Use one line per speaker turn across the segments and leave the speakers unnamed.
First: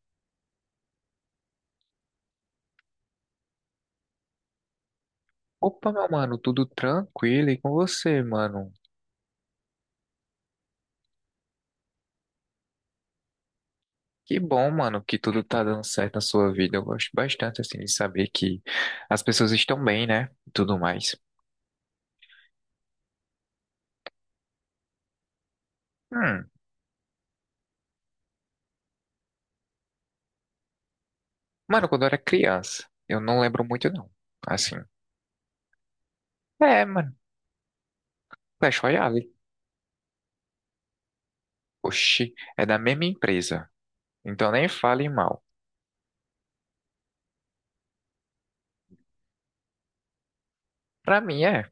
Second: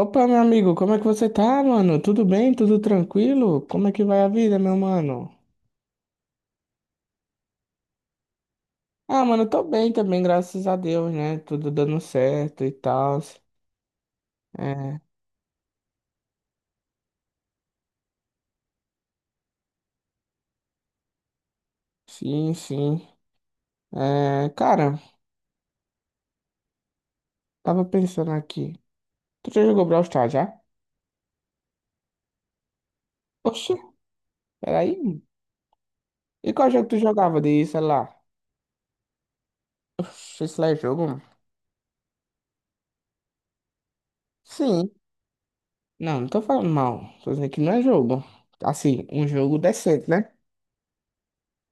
Opa, meu amigo, como é que você tá, mano? Tudo bem? Tudo tranquilo? Como é que vai a vida, meu mano?
Opa, meu mano, tudo tranquilo e com você, mano?
Ah, mano, eu tô bem também, graças a Deus, né? Tudo dando certo e tal.
Que bom,
É,
mano, que tudo tá dando certo na sua vida. Eu gosto bastante, assim, de saber que as pessoas estão bem, né? E tudo mais.
sim, sim. É, cara,
Hum,
tava pensando aqui. Tu já jogou Brawl Stars, já?
Mano, quando eu era criança, eu não lembro
Oxi,
muito, não. Assim,
peraí. E qual
é,
jogo tu
mano,
jogava de celular?
Clash Royale.
Oxi, isso lá é jogo, mano?
Oxi, é da mesma empresa. Então nem
Sim.
fale mal.
Não, não tô falando mal. Tô dizendo que não é jogo. Assim, um jogo decente, né?
Pra mim, é.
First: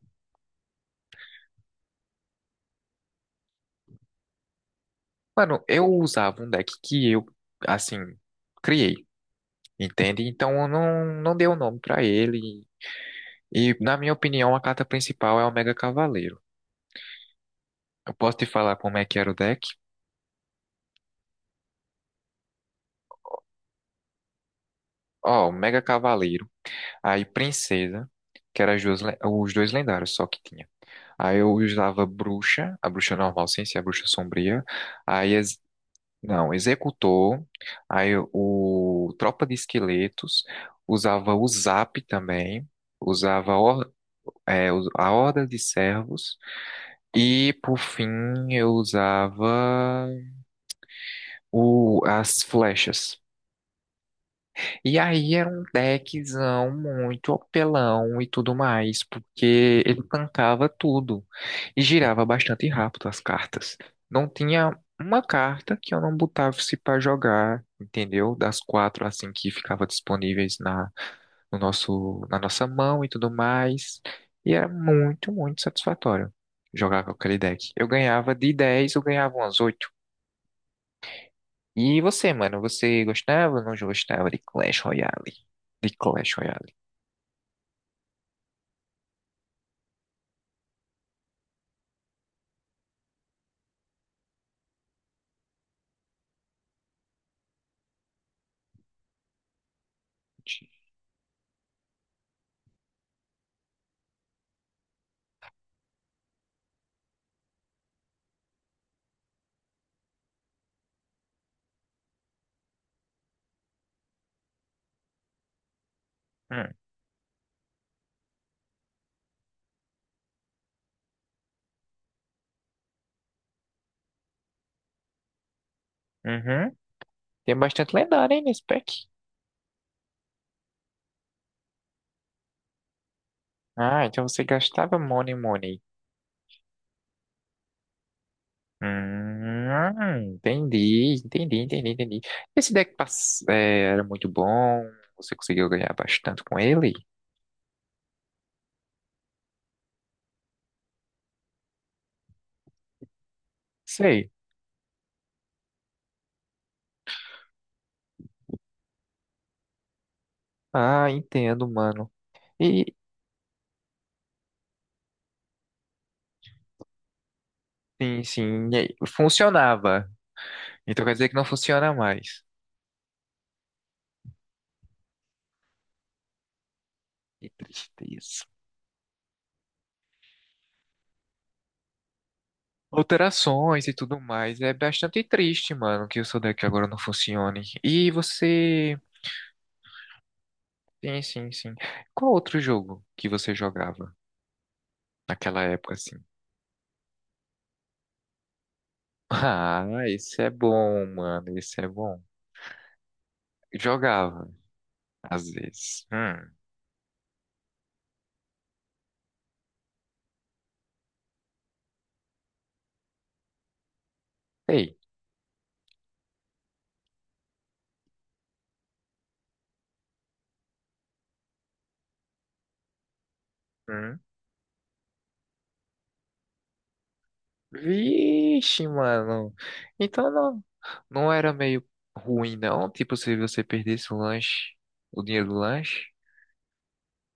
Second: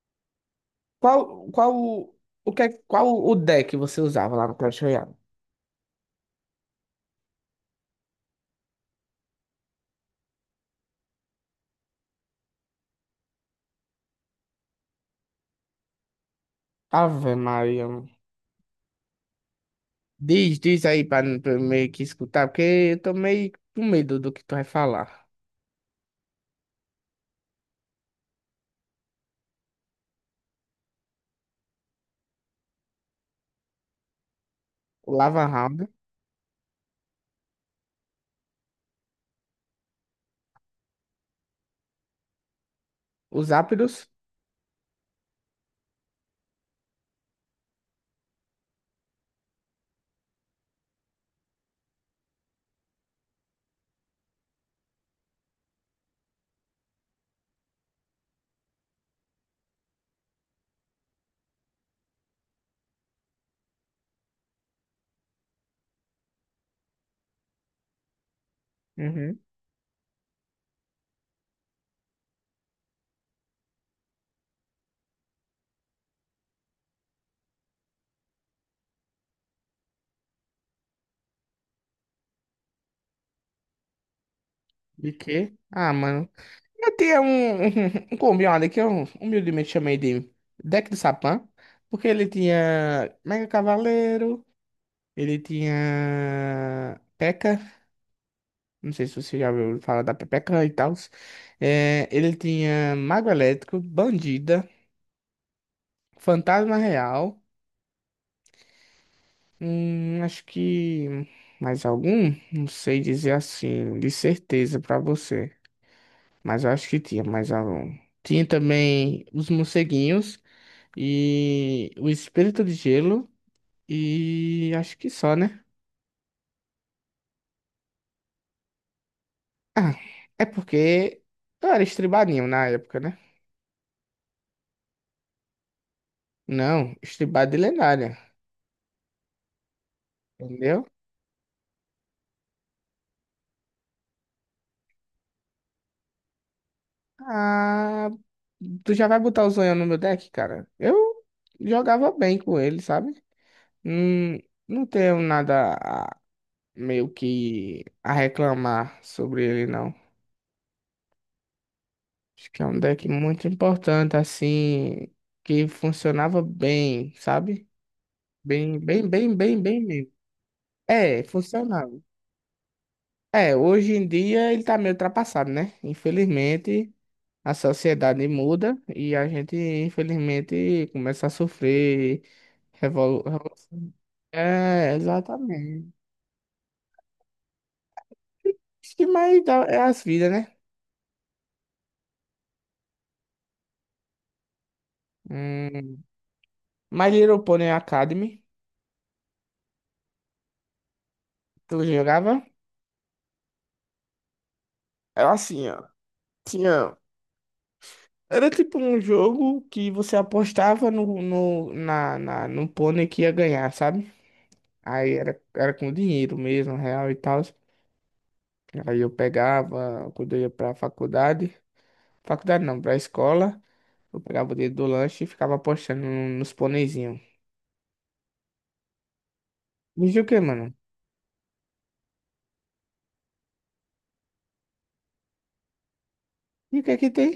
Qual, qual, o que, é- qual o deck você usava lá no Clash Royale?
Mano, eu usava um deck que eu, assim, criei, entende? Então eu não, não dei o nome pra ele. E, na minha opinião, a carta principal é o Mega Cavaleiro.
Ave Maria, mano.
Eu posso te falar como é que era o deck?
Diz aí pra eu meio que escutar, porque eu tô meio com medo do que tu vai falar.
Ó, o Mega Cavaleiro. Aí, Princesa, que era os dois lendários só que tinha. Aí eu usava Bruxa, a Bruxa normal, sem ser a Bruxa Sombria.
O
Aí,
Lava Round,
não, Executor. Aí, o Tropa de Esqueletos. Usava o Zap também.
os
Usava
Zapdos.
é, a Horda de Servos. E, por fim, eu usava, as flechas. E aí era um deckzão muito apelão e tudo mais, porque ele tancava tudo e girava bastante rápido as cartas. Não tinha uma carta que eu não botasse para jogar, entendeu? Das quatro assim
Uhum.
que ficava disponíveis na no nosso na nossa mão e tudo mais. E era muito, muito satisfatório jogar com aquele deck. Eu ganhava. De 10 eu ganhava umas oito. E você, mano, você gostava ou não gostava de Clash
De
Royale?
quê?
De
Ah, mano.
Clash Royale.
Eu tinha um, um combinado que eu humildemente chamei de deck do Sapã, porque ele tinha Mega Cavaleiro, ele tinha P.E.K.K.A. Não sei se você já ouviu falar da Pepeca e tal. É, ele tinha Mago Elétrico, Bandida, Fantasma Real. Acho que mais algum? Não sei dizer assim, de certeza pra você. Mas eu
Hum,
acho que tinha mais algum. Tinha também os morceguinhos e o Espírito de Gelo. E acho que só, né?
uhum. Tem bastante lendário, hein, nesse pack.
Ah, é porque eu era estribadinho na época, né?
Ah, então você gastava Money Money.
Não, estribado de lendária. Entendeu?
Entendi, entendi, entendi, entendi. Esse deck é, era muito bom, você conseguiu ganhar bastante com ele?
Ah, tu já vai botar o Zonhão no meu deck, cara? Eu jogava bem com ele, sabe?
Sei.
Hum, não tenho nada a- meio que a reclamar sobre ele, não.
Ah, entendo, mano.
Acho que é um
E,
deck muito importante, assim, que funcionava bem, sabe?
sim, sim, e
Bem,
aí,
bem, bem, bem, bem
funcionava.
mesmo.
Então quer
É,
dizer que não funciona
funcionava.
mais.
É, hoje em dia ele tá meio ultrapassado, né? Infelizmente,
Que
a sociedade
tristeza.
muda e a gente, infelizmente, começa a sofrer
Alterações
revolução.
e tudo mais. É
É,
bastante triste,
exatamente.
mano, que o seu deck agora não funcione. E
Isso
você.
que mais dá é as vidas, né?
Sim, sim, sim. Qual outro jogo que você jogava naquela época,
Hum.
assim?
My Little Pony Academy,
Ah, esse é bom, mano. Esse
tu
é bom.
jogava?
Jogava,
Era
às
assim, ó.
vezes. Hum.
Tinha. Era tipo um jogo que você apostava no pônei que ia ganhar, sabe?
Ei.
Era com dinheiro mesmo, real e tal. Aí eu pegava, quando eu ia pra faculdade. Faculdade não, pra escola. Eu
Hum.
pegava o dinheiro do lanche e ficava apostando nos pôneizinhos.
Vixe, mano.
Me diz o
Então
que,
não,
mano?
não era meio ruim, não. Tipo, se você perdesse o lanche, o dinheiro do lanche.
E o que é que tem?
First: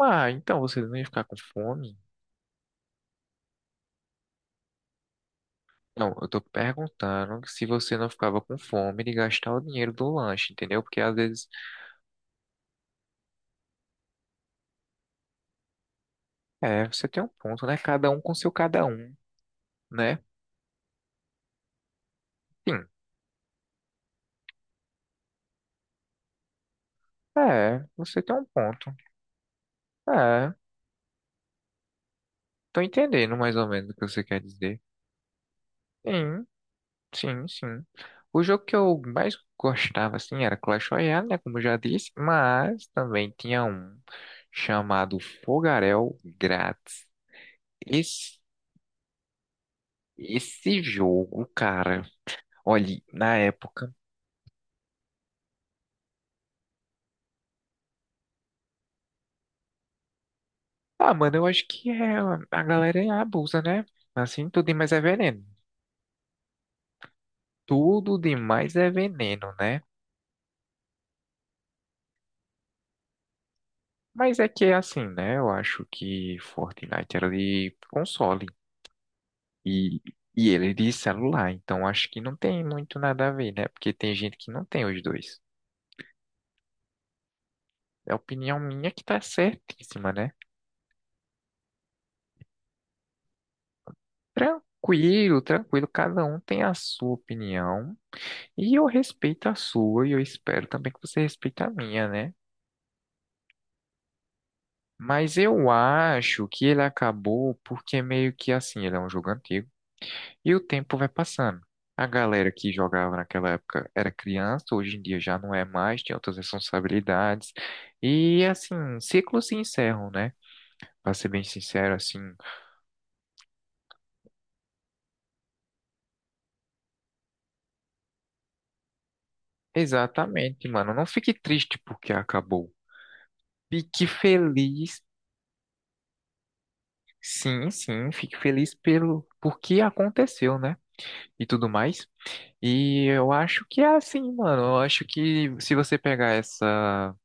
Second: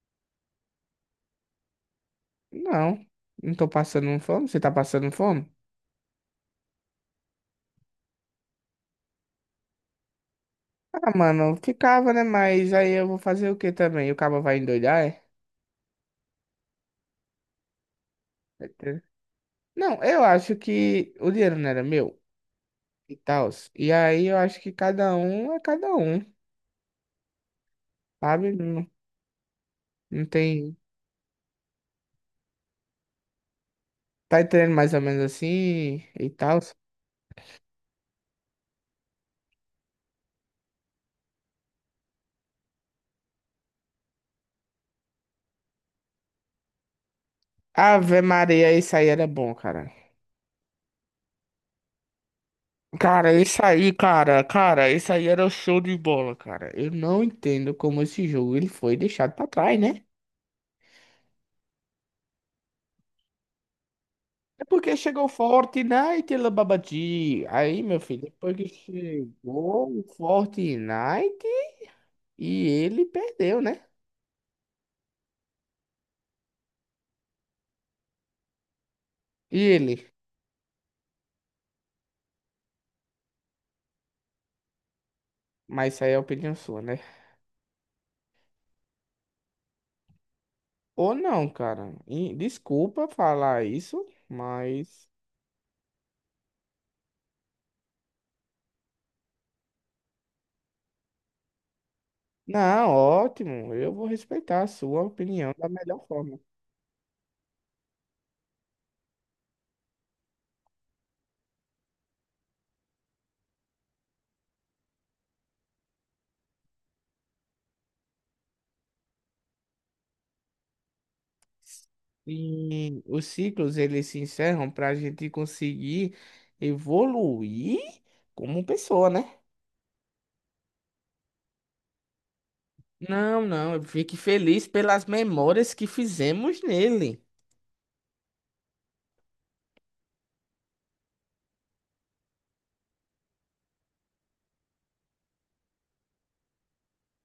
Ah, então você não ia ficar com fome.
Não. Não tô passando fome? Você tá passando fome?
Não, eu tô perguntando se você não ficava com fome de gastar o dinheiro do lanche, entendeu? Porque
Ah,
às vezes,
mano, ficava, né? Mas aí eu vou fazer o que também? O cabo vai endoidar, é?
é, você tem um ponto, né? Cada um com seu cada
Certeza.
um,
Não,
né?
eu acho que o dinheiro não era meu
Sim.
e tal. E aí eu acho que cada um é cada um,
É, você tem um
sabe? Não,
ponto.
não
É,
tem.
tô entendendo mais ou menos o que você quer
Tá entendendo
dizer.
mais ou menos assim e
Sim,
tal.
sim, sim. O jogo que eu mais gostava, assim, era Clash Royale, né? Como eu já disse, mas também tinha um chamado Fogarel Grátis.
Ave
Esse,
Maria, isso aí era bom, cara.
esse jogo, cara. Olha,
Cara,
na
esse
época.
aí, cara, cara, esse aí era o show de bola, cara. Eu não entendo como esse jogo ele foi deixado pra trás, né?
Ah, mano, eu acho que é, a galera abusa, né? Assim,
É
tudo demais
porque
é
chegou
veneno.
Fortnite, ela babadi. Aí, meu
Tudo
filho, depois que
demais é veneno, né?
chegou o Fortnite e ele perdeu, né?
Mas é que é assim, né? Eu acho que Fortnite era de console
E
e,
ele?
e ele é de celular, então acho que não tem muito nada a ver, né? Porque tem gente que não tem os dois.
Mas isso aí é opinião sua, né?
É a opinião minha que tá certíssima, né?
Ou não, cara. E desculpa falar isso, mas.
Tranquilo, tranquilo, cada um tem a sua opinião e eu respeito a sua e eu espero também que você respeite a minha, né?
Não, ótimo. Eu vou respeitar a sua
Mas
opinião da
eu
melhor forma.
acho que ele acabou porque meio que assim, ele é um jogo antigo e o tempo vai passando. A galera que jogava naquela época era criança, hoje em dia já não é mais, tem outras responsabilidades. E assim, ciclos se encerram, né? Pra ser bem sincero, assim.
E os ciclos eles se encerram para a gente conseguir evoluir como pessoa, né?
Exatamente, mano. Não fique triste porque acabou.
Não, não, eu
Fique
fique feliz
feliz,
pelas memórias que fizemos nele.
sim, sim, fique feliz pelo porque aconteceu, né? E tudo mais. E eu acho que é assim, mano. Eu acho que se você pegar essa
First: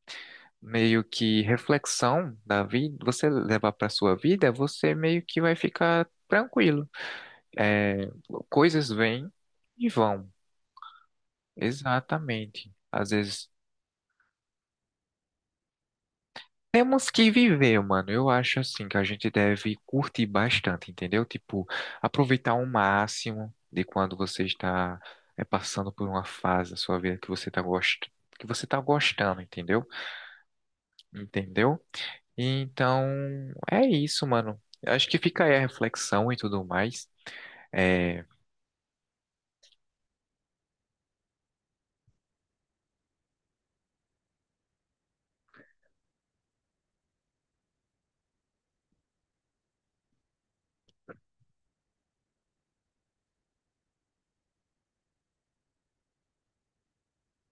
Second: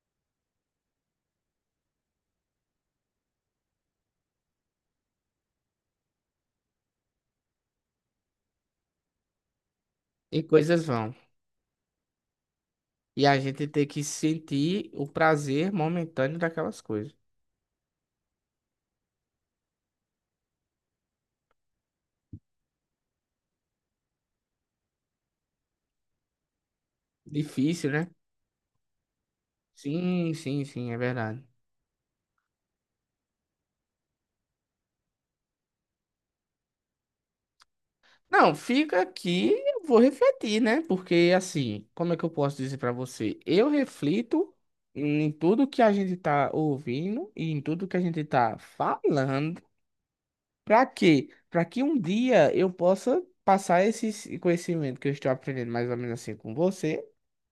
meio que reflexão da vida, você levar pra sua vida, você meio que vai ficar tranquilo. É, coisas vêm e vão.
E coisas vão.
Exatamente. Às
E a
vezes
gente tem que sentir o prazer momentâneo daquelas
temos
coisas.
que viver, mano. Eu acho assim que a gente deve curtir bastante, entendeu? Tipo, aproveitar o máximo de quando você está é, passando por uma fase da sua vida
Difícil, né?
que você tá gostando, entendeu?
Sim, sim, sim, é verdade.
Entendeu? Então, é isso, mano. Eu acho que fica aí a reflexão e tudo mais. É...
Não, fica aqui, eu vou refletir, né? Porque assim, como é que eu posso dizer pra você? Eu reflito em tudo que a gente tá ouvindo e em tudo que a gente tá falando. Pra quê? Pra que um dia eu possa passar esse conhecimento que eu estou aprendendo mais ou menos assim com você,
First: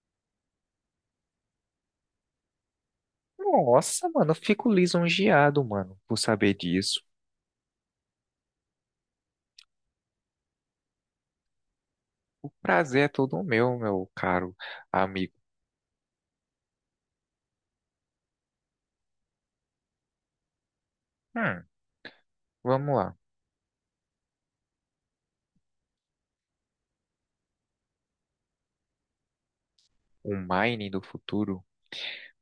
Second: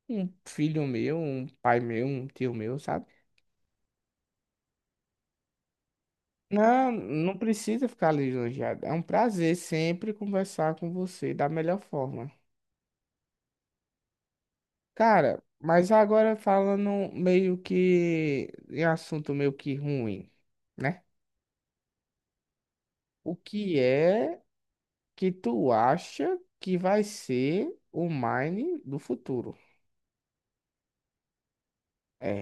um filho meu, um pai meu, um tio meu, sabe?
Nossa, mano, eu fico lisonjeado, mano, por saber
Não,
disso.
não precisa ficar lisonjeado. É um prazer sempre conversar com você da melhor forma.
O prazer é todo meu, meu caro amigo.
Cara, mas agora falando meio que em assunto meio que ruim, né?
Hum, Vamos lá.
O que é que tu acha que vai ser o Mine do futuro?
O mining do futuro.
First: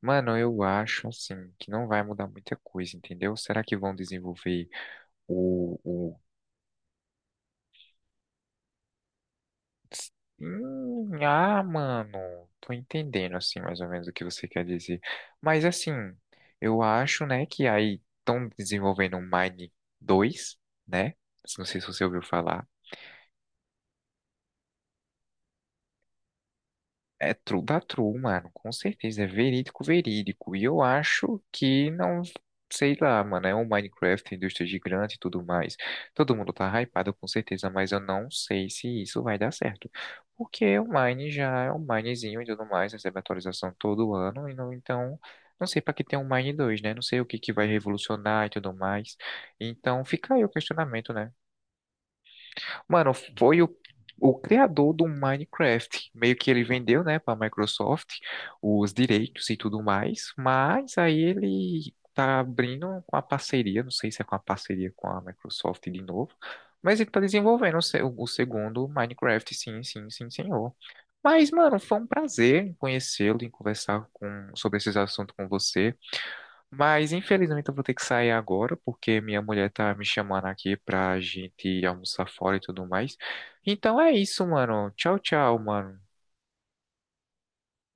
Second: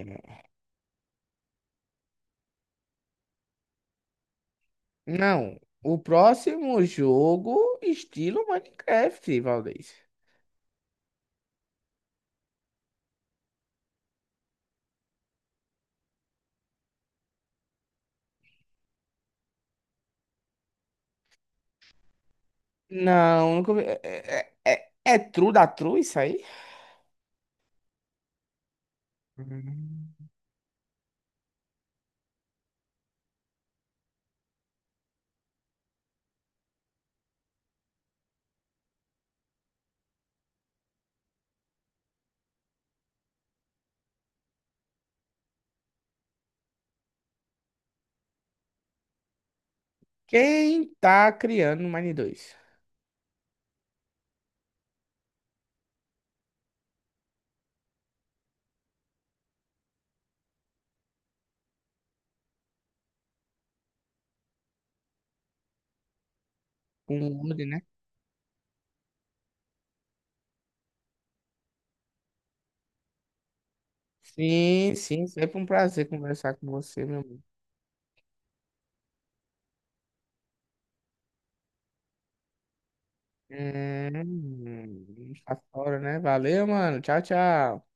Mano, eu acho assim que não vai mudar muita coisa, entendeu? Será que vão desenvolver
não, o
o,
próximo jogo estilo Minecraft, Valdez.
mano, tô entendendo assim mais ou menos o que você quer dizer. Mas assim, eu acho, né, que aí estão desenvolvendo o Mine 2, né? Não sei se você ouviu falar.
Não, nunca vi- é true da true isso aí?
É true da true, mano, com certeza, é verídico,
Hum.
verídico. E eu acho que não, sei lá, mano, é um Minecraft, indústria gigante e tudo mais. Todo mundo tá hypado com certeza, mas eu não sei se isso vai dar certo. Porque o Mine já é um Minezinho e tudo mais, recebe atualização todo ano, e não, então, não sei pra que tem um Mine 2 né? Não sei o que que vai revolucionar e tudo mais. Então, fica aí o
Quem
questionamento, né?
tá criando o Mine 2?
Mano, foi o criador do Minecraft. Meio que ele vendeu, né, para Microsoft os direitos e tudo mais, mas aí ele tá abrindo uma parceria, não sei se é com a parceria com a Microsoft de novo, mas ele tá
Com o Wood,
desenvolvendo
né?
o, se- o segundo Minecraft, sim, sim, sim, senhor. Mas, mano, foi um prazer em conhecê-lo e conversar sobre
Sim,
esses
sim,
assuntos com
sempre um
você.
prazer conversar com você,
Mas
meu
infelizmente eu vou ter que sair agora, porque minha mulher tá me chamando aqui pra gente almoçar fora e tudo mais. Então é isso, mano. Tchau, tchau,
Faço
mano.
né? Valeu, mano. Tchau, tchau.